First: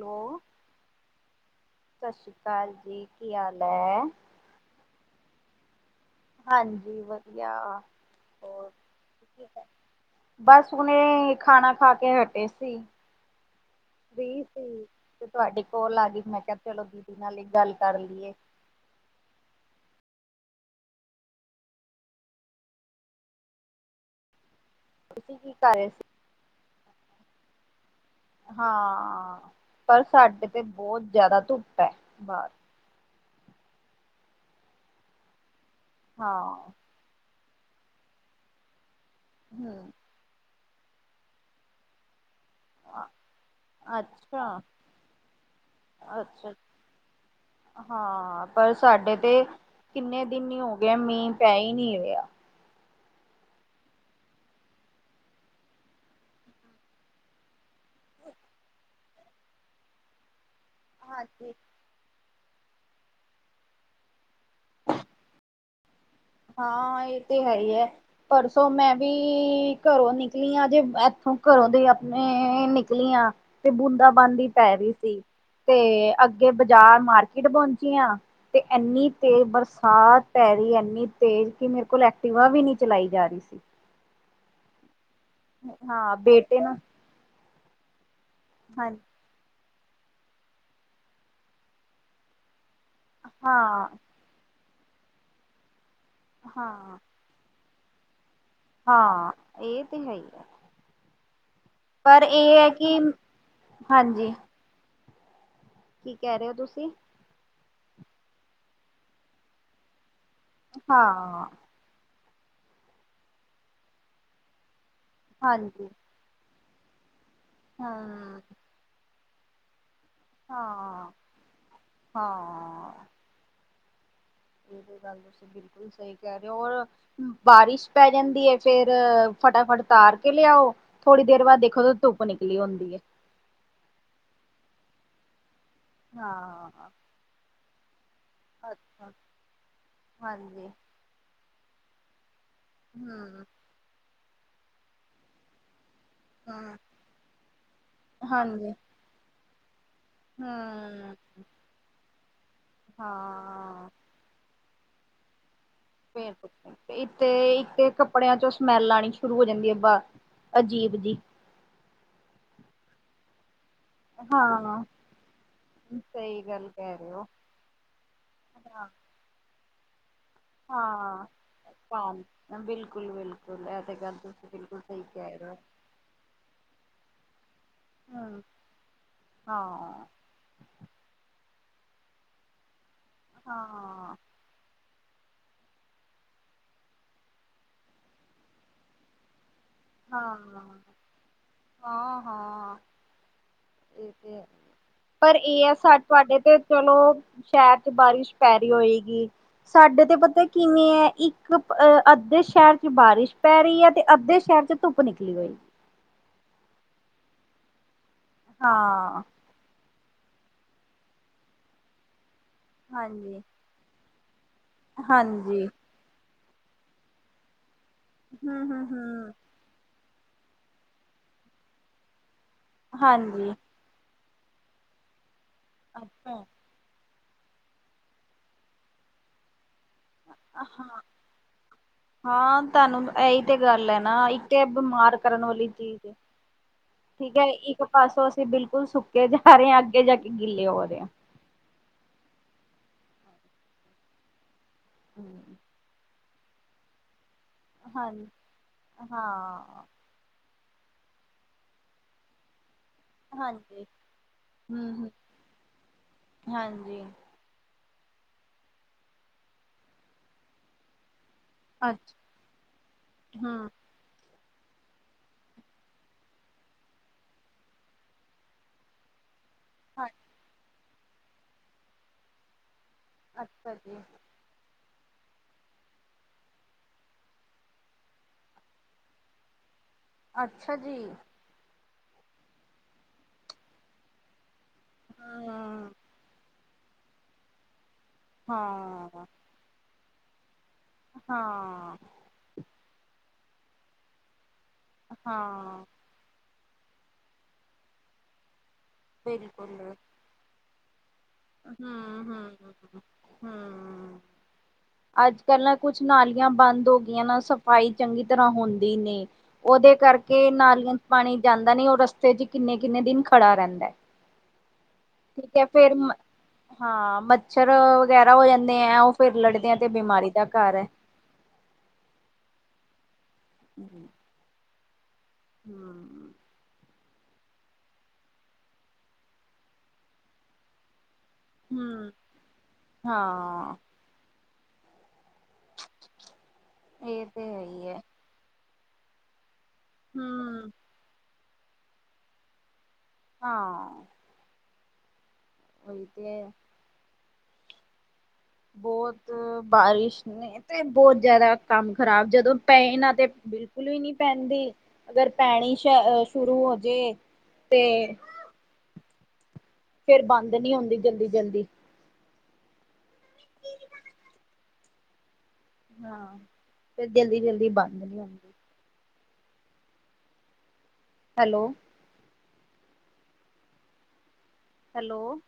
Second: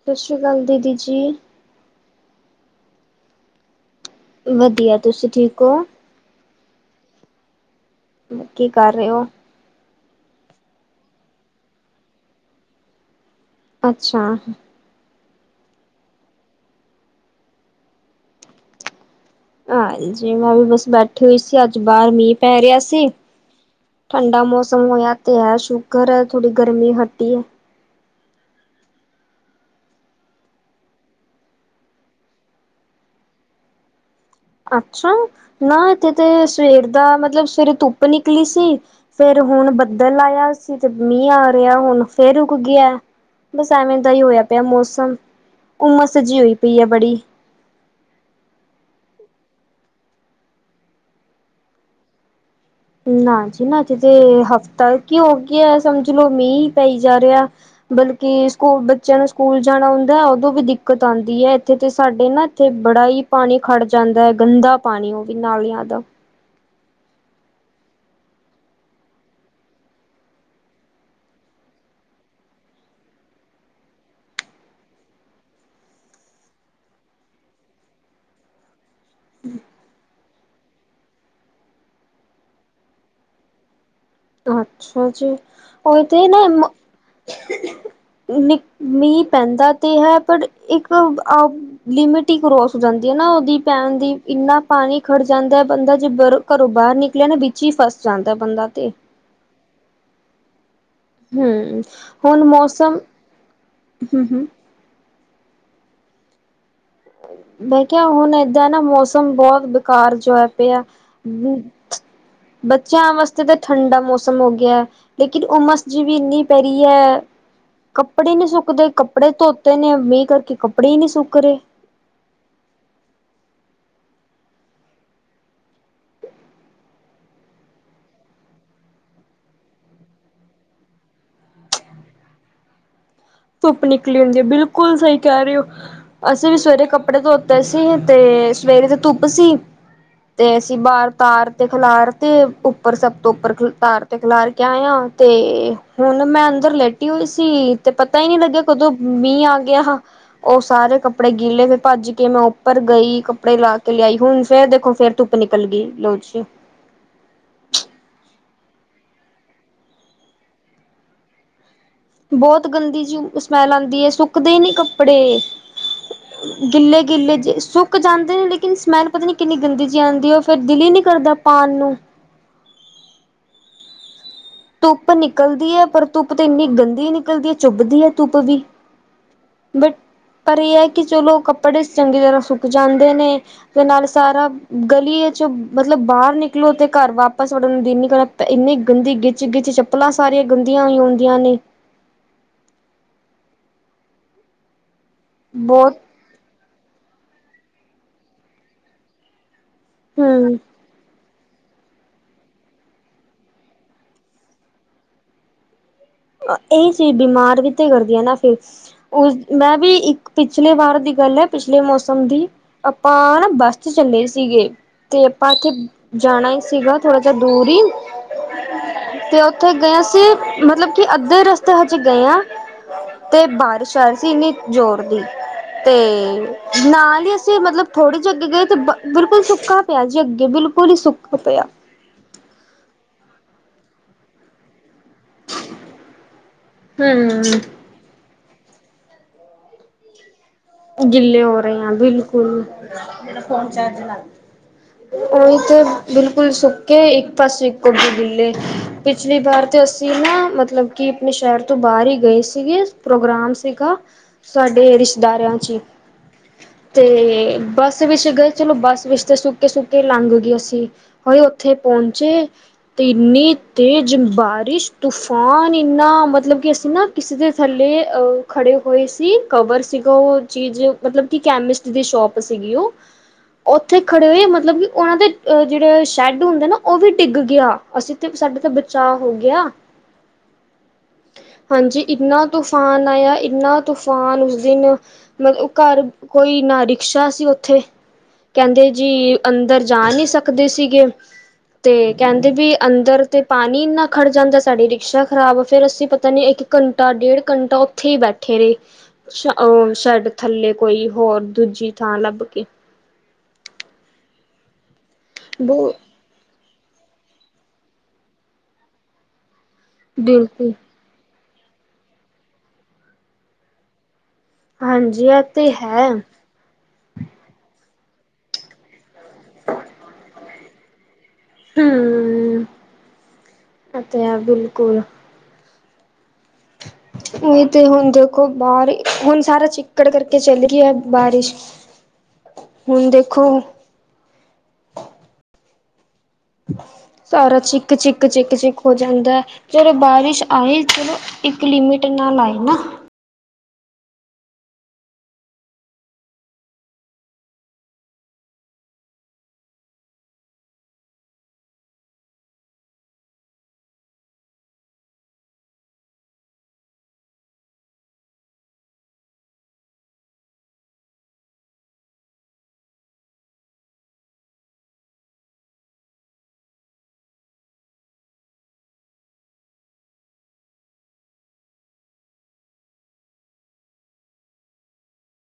ਸਤਿ ਸ਼੍ਰੀ ਅਕਾਲ ਦੀਦੀ ਜੀ ਸਤਿ ਸ਼੍ਰੀ ਅਕਾਲ ਜੀ ਕੀ ਹਾਲ ਹੈ। ਵਧੀਆ ਤੁਸੀਂ ਠੀਕ ਹੋ ਹਾਂਜੀ ਵਧੀਆ ਕੀ ਹੋਰ ਕਰ ਰਹੇ ਹੋ ਬਸ ਹੁਨੇ ਖਾਣਾ ਖਾ ਕੇ ਹਟੇ ਸੀ ਅੱਛਾ, ਫ੍ਰੀ ਸੀ ਤੇ ਤੁਹਾਡੀ ਕੋਲ ਆ ਗਈ, ਮੈਂ ਕਿਹਾ ਚਲੋ ਦੀਦੀ ਨਾਲ ਹੀ ਗੱਲ ਕਰ ਲਈਏ ਹਾਂਜੀ ਮੈਂ ਵੀ ਬਸ ਬੈਠੀ ਹੋਈ ਸੀ, ਅੱਜ ਬਾਹਰ ਮੀਂਹ ਪੈ ਰਿਹਾ ਸੀ ਠੰਡਾ ਮੌਸਮ ਹੋਇਆ ਤੇ ਤੁਸੀਂ ਕੀ ਹੈ। ਕਰ ਰਹੇ ਸ਼ੂਕਰ ਸੀ ਹੈ। ਥੋੜੀ ਗਰਮੀ ਹਟੀ ਹੈ। ਹਾਂ ਪਰ ਸਾਡੇ ਤੇ ਬੋਤ ਜ਼ਿਆਦਾ ਧੁੱਪ ਹੈ। ਬਾਹਰ ਅੱਛਾ, ਨਾ ਇੱਥੇ ਤੇ ਹਾਂ ਸਵੇਰ ਦਾ ਮਤਲਬ ਸਵੇਰੇ ਧੁੱਪ ਨਿਕਲੀ ਸੀ ਫੇਰ ਹੁਣ ਹਮ ਬੱਦਲ ਆਇਆ ਸੀ, ਤੇ ਮੀਂਹ ਆ ਰੇਹਾ ਹੁਣ ਫੇਰ ਰੁਕ ਗਿਆ, ਬਸ ਐਵੇਂ ਦਾ ਹੀ ਹੋਇਆ ਅੱਛਾ ਪਿਆ ਮੌਸਮ ਉਮਸ ਜੀ ਅੱਛਾ ਹੋਈ ਪਈ ਹੈ। ਬੜੀ ਹਾਂ ਪਰ ਸਾਡੇ ਤੇ ਕਿੰਨੇ ਦਿਨ ਹੀ ਹੋ ਗਏ, ਮੀਂਹ ਪੈ ਹੀ ਨਈ ਰਿਹਾ ਨਾ ਜੀ ਨਾ ਹਜੇ ਤੇ ਹਫ਼ਤਾ ਕੀ ਹੋ ਗਿਆ, ਸਮਝ ਲੋਓ ਮੀਂਹ ਹੀ ਪਈ ਜਾ ਰਿਹਾ ਬਲਕਿ, ਸਕੂਲ ਬੱਚਿਆਂ ਨੂੰ ਸਕੂਲ ਜਾਣਾ ਹੁੰਦਾ, ਉਦੋਂ ਵੀ ਦਿੱਕਤ ਆਂਦੀ ਹਾਂਜੀ ਹੈ। ਇੱਥੇ ਤੇ ਸਾਡੇ ਨਾ, ਇੱਥੇ ਬੜਾ ਹੀ ਪਾਣੀ ਖੜ ਜਾਂਦਾ ਹੈ। ਗੰਦਾ ਪਾਣੀ ਉਹ ਵੀ ਨਾਲੀਆਂ ਦਾ ਹਾਂ ਇਹ ਤੇ ਹੈ ਈ ਐਹ ਪਰਸੋਂ ਮੈਂ ਵੀ, ਘਰੋਂ ਨਿਕਲੀ ਹਾਂ ਜੇ ਇੱਥੋਂ ਘਰੋਂ ਦੇ ਆਪਣੇ ਨਿਕਲੀ ਹਾ ਤੇ ਬੂੰਦਾ ਬਾਂਦੀ ਪੈ ਰਈ ਸੀ। ਤੇ, ਅੱਗੇ ਬਾਜ਼ਾਰ ਮਾਰਕੀਟ ਪੋਂਚੀ ਆਂ ਤੇ ਏਨੀ ਤੇ ਬਰਸਾਤ ਪੈ ਰਹੀ ਐੰਨੀ ਤੇਜ਼ ਕਿ ਮੇਰੇ ਕੋਲ ਐਕਟੀਵਾ ਵੀ ਨਈ ਚਲਾਈ ਜਾ ਰਹੀ ਸੀ। ਅੱਛਾ ਜੀ, ਹੁਣ ਹਾਂ ਤੇ ਨਾ ਬੇਟੇ ਨੂੰ ਹਾਂ ਮੀ ਪੈਂਦਾ ਤੇ ਹੈ। ਪਰ ਇੱਕ ਲਿਮਿਟ ਈ ਕਰੋਸ ਜਾਂਦੀ ਹੈ। ਨਾ ਉਹਦੀ ਹਾਂ ਪੈਣ ਦੀ ਇੰਨਾ ਪਾਣੀ ਖੜ ਜਾਂਦਾ ਬੰਦਾ ਜੇ ਬਰ ਘਰੋਂ ਬਾਰ ਹਾਂ ਨਿਕਲਿਆ ਨਾ ਵਿੱਚ ਹੀ ਫੱਸ ਜਾਂਦਾ ਹੈ। ਬੰਦਾ ਤੇ ਹਾਂ ਇਹ ਤੇ ਹੈਹੀ ਆ, ਹਮ ਪਰ ਹੁਣ ਇਹ ਹੈ ਕਿ ਮੌਸਮ ਹਾਂਜੀ ਕੀ ਕਹਿ ਰਹੇ ਹੋ ਤੁਸੀਂ ਮੈਂ ਕਿਆ ਹੁਣ ਏਦਾਂ ਨਾ ਮੌਸਮ ਬਹੁਤ ਬੇਕਾਰ ਜਿਹਾ ਹੋਇਆ ਪਇਆ ਹਾਂ ਬੱਚਿਆਂ ਵਾਸਤੇ ਤਾਂ ਠੰਡਾ ਮੌਸਮ ਹੋ ਗਿਆ, ਲੇਕਿਨ ਹੁਮਸ ਹਾਂਜੀ ਜੀ ਵੀ ਇੰਨੀ ਕਰੀ ਹੈ। ਕੱਪੜੇ ਹਮ ਨੀ ਸੁੱਕਦੇ ਕੱਪੜੇ ਧੋਤੇ ਨੇ ਮੀਂ ਕਰਕੇ ਕੱਪੜੇ ਹੀ ਹਾਂ ਨਈ ਸੁਕ ਰਹੇ ਹਾਂ ਇਹ ਤੇ ਗੱਲ ਤੁਸੀਂ ਬਿਲਕੁਲ ਸਹੀ ਕਹਿ ਰਹੇ ਹੋ ਓਰ ਬਾਰਿਸ਼ ਪੈ ਜਾਂਦੀ ਹੈ। ਫੇਰ ਫਟਾਫਟ ਉਤਾਰ ਕੇ ਲਿਆਓ ਥੋੜ੍ਹੀ ਦੇਰ ਬਾਅਦ ਦੇਖੋ ਧੁਪ ਨਿਕਲੀ ਹੁੰਦੀ ਹੈ ਧੁੱਪ ਨਿਕਲੀ ਹੁੰਦੀ ਹੈ ਬਿਲਕੁਲ ਸਹੀ ਕਹਿ ਰਹੇ ਹੋ ਅਸੀਂ ਵੀ ਹਾਂ ਸਵੇਰੇ ਕੱਪ ਕੱਪੜੇ ਧੋਤੇ ਸੀ ਤੇ ਸਵੇਰੇ ਤੇ ਅੱਛਾ ਧੁੱਪ ਸੀ ਤੇ ਹਾਂਜੀ ਅਸੀਂ ਬਾਹਰ ਤਾਰ ਤੇ ਖਿਲਾਰ ਤੇ ਉੱਪਰ ਸਭ ਤੋਂ ਹੂੰ ਉੱਪਰ ਤਾਰ ਤੇ ਖਿਲਾਰ ਕੇ ਆਏ ਆ ਤੇ ਹੁਣ ਮੈਂ ਅੰਦਰ ਹੂੰ ਲੈਟੀ ਹੋਈ ਸੀ ਤੇ ਪਤਾ ਹੀ ਨਹੀਂ ਲੱਗਿਆ ਹਾਂਜੀ ਕਦੋਂ ਮੀਂਹ ਆ ਗਿਆ ਉਹ ਸਾਰੇ ਹੂੰ ਕੱਪੜੇ ਗਿੱਲੇ ਫਿਰ ਭੱਜ ਕੇ ਮੈਂ ਉੱਪਰ ਗਈ ਕੱਪੜੇ ਲਾ ਹਾਂ ਕੇ ਲਿਆਈ ਹੁਣ ਫੇਰ ਦੇਖੋ ਫੇਰ ਧੁੱਪ ਨਿਕਲ ਗਈ ਲੋ ਫਰ ਜੀ ਤੇ ਇਥੇ ਇਥੇ ਕੱਪੜਿਆਂ ਚੋਂ ਸਮੈਲ ਆਉਣੀ ਸ਼ੁਰੂ ਹੋ ਜਾਂਦੀ ਹੈ ਬਾਹਰ ਅਜੀਬ ਜੀ ਬਹੁਤ ਗੰਦੀ ਜੀ ਸਮੈਲ ਆਉਂਦੀ ਹੈ ਸੁੱਕਦੇ ਨੀ ਹਾਂ ਕੱਪੜੇ ਸਹੀ ਗੱਲ ਕਹਿ ਗਿੱਲੇ ਰਹੇ ਹੋ ਗਿੱਲੇ ਜੇ ਸੁੱਕ ਜਾਂਦੇ ਨੇ ਲੇਕਿਨ ਸਮੈਲ ਪਤਾ ਨੀ ਕਿੰਨੀ ਗੰਦੀ ਜੀ ਆਉਂਦੀ ਉਹ ਫੇਰ ਦਿਲ ਹੀ ਨੀ ਹਾਂ ਕਰਦਾ ਪਾਉਣ ਨੂੰ ਹਾਂ, ਬਿਲਕੁਲ ਬਿਲਕੁਲ ਐ ਤੇ ਗੱਲ ਤੁਸੀਂ ਬਿਲੁਲ ਧੁੱਪ ਨਿਕਲਦੀ ਹੈ ਪਰ ਧੁੱਪ ਤੇ ਇੰਨੀ ਗੰਦੀ ਨਿਕਲਦੀ ਹੈ ਚੁੱਭਦੀ ਹੈ ਧੁੱਪ ਹੂੰ, ਵੀ ਬਟ ਹਾਂ-ਹਾਂ, ਪਰ ਇਹ ਹੈ ਕਿ ਚਲੋ ਕੱਪੜੇ ਚੰਗੀ ਤਰ੍ਹਾਂ ਸੁੱਕ ਜਾਂਦੇ ਨੇ ਤੇ ਨਾਲੇ ਹਾਂ, ਸਾਰਾ ਗਲੀਏ ਚ ਮਤਲਬ ਬਾਹਰ ਨਿਕਲੋ ਤੇ ਘਰ ਵਾਪਸ ਵੜਨ ਨੂੰ ਦਿਨ ਨੀ ਕਰਦਾ ਇੰਨੀ ਗੰਦੀ ਗਿੱਤ ਚਿੱਗੀ ਚ ਚੱਪਲਾਂ ਸਾਰੀਆਂ ਗੰਦੀਆਂ ਹੀ ਹੁੰਦੀਆਂ ਨੇ ਹਾਂ ਹਾਂ ਠੀਕ ਏ ਪਰ ਇਹ ਆ ਸਾ ਬਹੁਤ ਤੁਹਾਡੇ ਤੇ ਚਲੋ ਸ਼ਹਿਰ ਚ ਬਾਰਿਸ਼ ਪੈ ਰਹੀ ਹੋਏਗੀ ਸਾਡੇ ਤੇ ਪਤਾ ਹਮ ਕਿੰਨੀ ਏ ਇੱਕ ਇੱਕ ਅਹ ਅੱਧੇ ਸ਼ਹਿਰ ਚ ਬਾਰਿਸ਼ ਪੈ ਰਹੀ ਹੈ ਤੇ ਅੱਧੇ ਸ਼ਹਿਰ ਚ ਧੁੱਪ ਨਿਕਲੀ ਹੋਈ ਇਹ ਚੀਜ਼ ਬੀਮਾਰ ਵੀ ਤੇ ਕਰਦੀ ਹੈ ਨਾ ਫਿਰ ਹਾਂ, ਉਸ ਮੈਂ ਵੀ ਇੱਕ ਪਿਛਲੇ ਵਾਰ ਦੀ ਗੱਲ ਹੈ ਪਿਛਲੇ ਮੌਸਮ ਦੀ ਆਪਾਂ ਹਾਂਜੀ। ਬਸ ਚ ਚੱਲੇ ਸੀਗੇ ਤੇ ਆਪਾਂ ਹਾਂਜੀ, ਇੱਥੇ ਜਾਣਾ ਹੀ ਸੀਗਾ ਥੋੜਾ ਜਿਹਾ ਦੂਰ ਹੀ ਹਮ ਹਮ ਹਮ ਤੇ ਉੱਥੇ ਗਏ ਸੀ ਮਤਲਬ ਕਿ ਅੱਧੇ ਰਸਤੇ ਹਾਂਜੀ ਗਏ ਆ ਤੇ ਹਾਂਜੀ। ਬਾਰਿਸ਼ ਆ ਰਹੀ ਸੀ ਇੰਨੀ ਜ਼ੋਰ ਦੀ ਤੇ ਅੱਛਾ, ਨਾਲ ਹੀ ਅਸੀਂ ਮਤਲਬ ਥੋੜ੍ਹੇ ਜਿਹੇ ਅੱਗੇ ਗਏ ਤੇ ਬਿਲਕੁਲ ਸੁੱਕਾ ਪਿਆ ਜੀ ਅੱਗੇ ਬਿਲਕੁਲ ਹੀ ਹਾਂ। ਸੁੱਕਾ ਪਿਆ ਹਾਂ ਤੁਹਾਨੂੰ ਇਹੀ ਤੇ ਗੱਲ ਹੈ ਨਾ ਇੱਕ ਤੇ ਇਹ ਬਿਮਾਰ ਕਰਨ ਵਾਲੀ ਚੀਜ਼ ਏ ਠੀਕ ਹੈ ਹੂੰ ਇੱਕ ਪਾਸੋਂ ਅਸੀਂ ਬਿਲਕੁਲ ਸੁੱਕੇ ਜਾ ਰਹੇ ਹਾਂ ਅੱਗੇ ਜਾ ਕੇ ਗਿੱਲੇ ਹੋ ਰਹੇ ਹਾਂ। ਗਿੱਲੇ ਹੋ ਰਹੇ ਆ ਬਿਲਕੁਲ ਫੋਨ ਚਾਰਜ ਲਾ ਉਹੀ ਤੇ ਬਿਲਕੁਲ ਸੁ ਕੇ ਇੱਕ ਪਾਸੇ ਇੱਕ ਅੱਗੇ ਹਾਂ ਗਿੱਲੇ ਪਿਛਲੀ ਵਾਰ ਤੇ ਹਾਂ ਅ ਤੇ ਨਾ ਮਤਲਬ ਕਿ ਆਪਣੇ ਸ਼ਹਿਰ ਤੋਂ ਬਾਹਰ ਹੀ ਗਏ ਸੀਗੇ। ਪ੍ਰੋਗਰਾਮ ਹਾਂਜੀ ਸੀਗਾ ਹੂੰ ਸਾਡੇ ਹੂੰ ਰਿਸ਼ਤੇਦਾਰਾਂ ਹਾਂਜੀ ਤੇ ਬੱਸ ਵਿੱਚ ਗਏ। ਚਲੋ ਬਸ ਵਿੱਚ ਤੇ ਸੁੱਕੇ- ਸੁੱਕੇ ਲੰਗਗੇ ਅਸੀਂ, ਹੋਹੀ। ਉੱਥੇ ਅੱਛ ਪਹੁੰਚੇ ਤੇ ਇੰਨੀ ਹੂੰ ਤੇਜ਼ ਬਾਰਿਸ਼, ਤੂਫਾਨ ਇੰਨਾ ਮਤਲਬ ਕਿ ਅਸੀਂ ਨਾ ਕਿਸੇ ਦੇ ਥੱਲੇ ਅ ਖੜੇ ਹੋਏ ਸੀ। ਕਵਰ ਸੀਗਾ ਉਹ ਚੀਜ਼ ਮਤਲਬ ਕਿ ਕੈਮਿਸਟ ਦੀ ਸ਼ੋਪ ਸੀਗੀ ਉਹ। ਅੱਛਾ ਜੀ ਉੱਥੇ ਖੜੇ ਹੋਏ ਮਤਲਬ ਕਿ ਉਹਨਾਂ ਦੇ, ਜਿਹੜੇ ਸ਼ੈਡ ਹੁੰਦੇ ਨਾ ਉਹ ਵੀ ਡਿੱਗ ਗਿਆ, ਅਸੀਂ ਤੇ ਸਾਡੇ ਤੇ ਬਚਾਅ ਹੋ ਗਿਆ। ਅੱਛਾ ਜੀ। ਹਾਂਜੀ ਇੰਨਾ ਤੂਫਾਨ ਆਇਆ ਇੰਨਾ ਤੂਫਾਨ ਉਸ ਦਿਨ। ਮਤਲਬ ਹੂੰ ਘਰ ਕੋਈ ਨਾ ਰਿਕਸ਼ਾ ਸੀ ਉੱਥੇ, ਕਹਿੰਦੇ ਹਾਂ ਜੀ ਅੰਦਰ ਜਾ ਨਹੀਂ ਸਕਦੇ ਸੀਗੇ ਹਾਂ ਤੇ ਕਹਿੰਦੇ ਵੀ ਅੰਦਰ ਤੇ ਪਾਣੀ ਇਨਾ ਖੜ ਜਾਂਦਾ ਸਾਡੀ ਰਿਕਸ਼ਾ ਖਰਾਬ ਹਾਂ ਫੇਰ ਅਸੀਂ ਪਤਾ ਨੀ ਇੱਕ ਘੰਟਾ, ਡੇਢ ਘੰਟਾ ਉੱਥੇ ਹੀ ਬੈਠੇ ਰਹੇ ਬਿਲਕੁਲ ਸ਼ਾਇਡ ਥੱਲੇ ਕੋਈ ਹੋਰ। ਦੂਜੀ ਹੂੰ ਥਾਂ ਲੱਭ ਕੇ। ਹੂੰ ਹੂੰ ਅੱਜ ਕੱਲ ਨਾ ਬਹੁ ਕੁਛ ਨਾਲੀਆਂ ਬੰਦ ਹੋ- ਨਾ ਸਫ਼ਾਈ ਚੰਗੀ ਤਰਾਂ ਹੁੰਦੀ ਨੀ ਉਹਦੇ ਕਰਕੇ ਬਿਲਕੁਲ ਨਾਲੀਆਂ, ਪਾਣੀ ਜਾਂਦਾ ਨੀ ਉਹ ਰਸਤੇ ਚ ਕਿੰਨੇ- ਕਿੰਨੇ ਦਿਨ ਖੜਾ ਰਹਿੰਦਾ। ਹਾਂਜੀ ਇਹ ਠੀਕ ਹੈ, ਤੇ ਫੇਰ ਮ ਹਾਂ ਮੱਛਰ ਵਗੈਰਾ ਹੋ ਜਾਂਦੇ ਆ, ਉਹ ਫੇਰ ਲੜਦੇ ਆ ਤੇ ਬਿਮਾਰੀ ਦਾ ਘਰ ਹੈ। ਹੂੰ ਐ ਤੇ ਆ ਬਿਲਕੁਲ। ਹੂੰ। ਉ ਤੇ ਹੁਣ ਦੇਖੋ ਬਾਹਰ ਹੁਣ ਸਾਰਾ ਚਿੱਕੜ ਕਰਕੇ ਚੱਲ ਗਿਆ ਬਾਰਿਸ਼। ਹੂੰ, ਹੁਣ ਦੇਖੋ ਹਾਂ। ਇਹ ਤੇ ਸਾਰਾ ਹੈ ਹੀ ਹੈ ਚਿੱਕ-ਚਿੱਕ, ਚਿੱਕ ਹੋ ਜਾਂਦਾ ਹੈ ਜਦੋਂ ਬਾਰਿਸ਼ ਹਮ ਆਈ ਚਲੋ ਇੱਕ ਲਿਮਿਟ ਨਾਲ ਲਾਏ ਨਾ। ਹਾਂ। ਉਹੀ ਤੇ। ਬਹੁਤ ਬਾਰਿਸ਼ ਨੇ, ਤੇ ਬਹੁਤ ਜਿਆਦਾ ਕੰਮ ਖ਼ਰਾਬ ਜਦੋਂ ਪਏ ਨਾ ਤੇ ਬਿਲਕੁਲ ਵੀ ਨੀ ਪੈਂਦੀ। ਅਗਰ ਪੈਣੀ ਸ਼ ਸ਼ੁਰੂ ਹੋਜੇ ਤੇ ਫੇਰ ਬੰਦ ਨਹੀਂ ਹੁੰਦੀ ਜਲਦੀ- ਜਲਦੀ। ਹਾਂ ਫੇਰ ਜਲਦੀ- ਜਲਦੀ ਬੰਦ ਨੀ ਹਉਦੀ। ਹੈਲੋ। ਹੈਲੋ।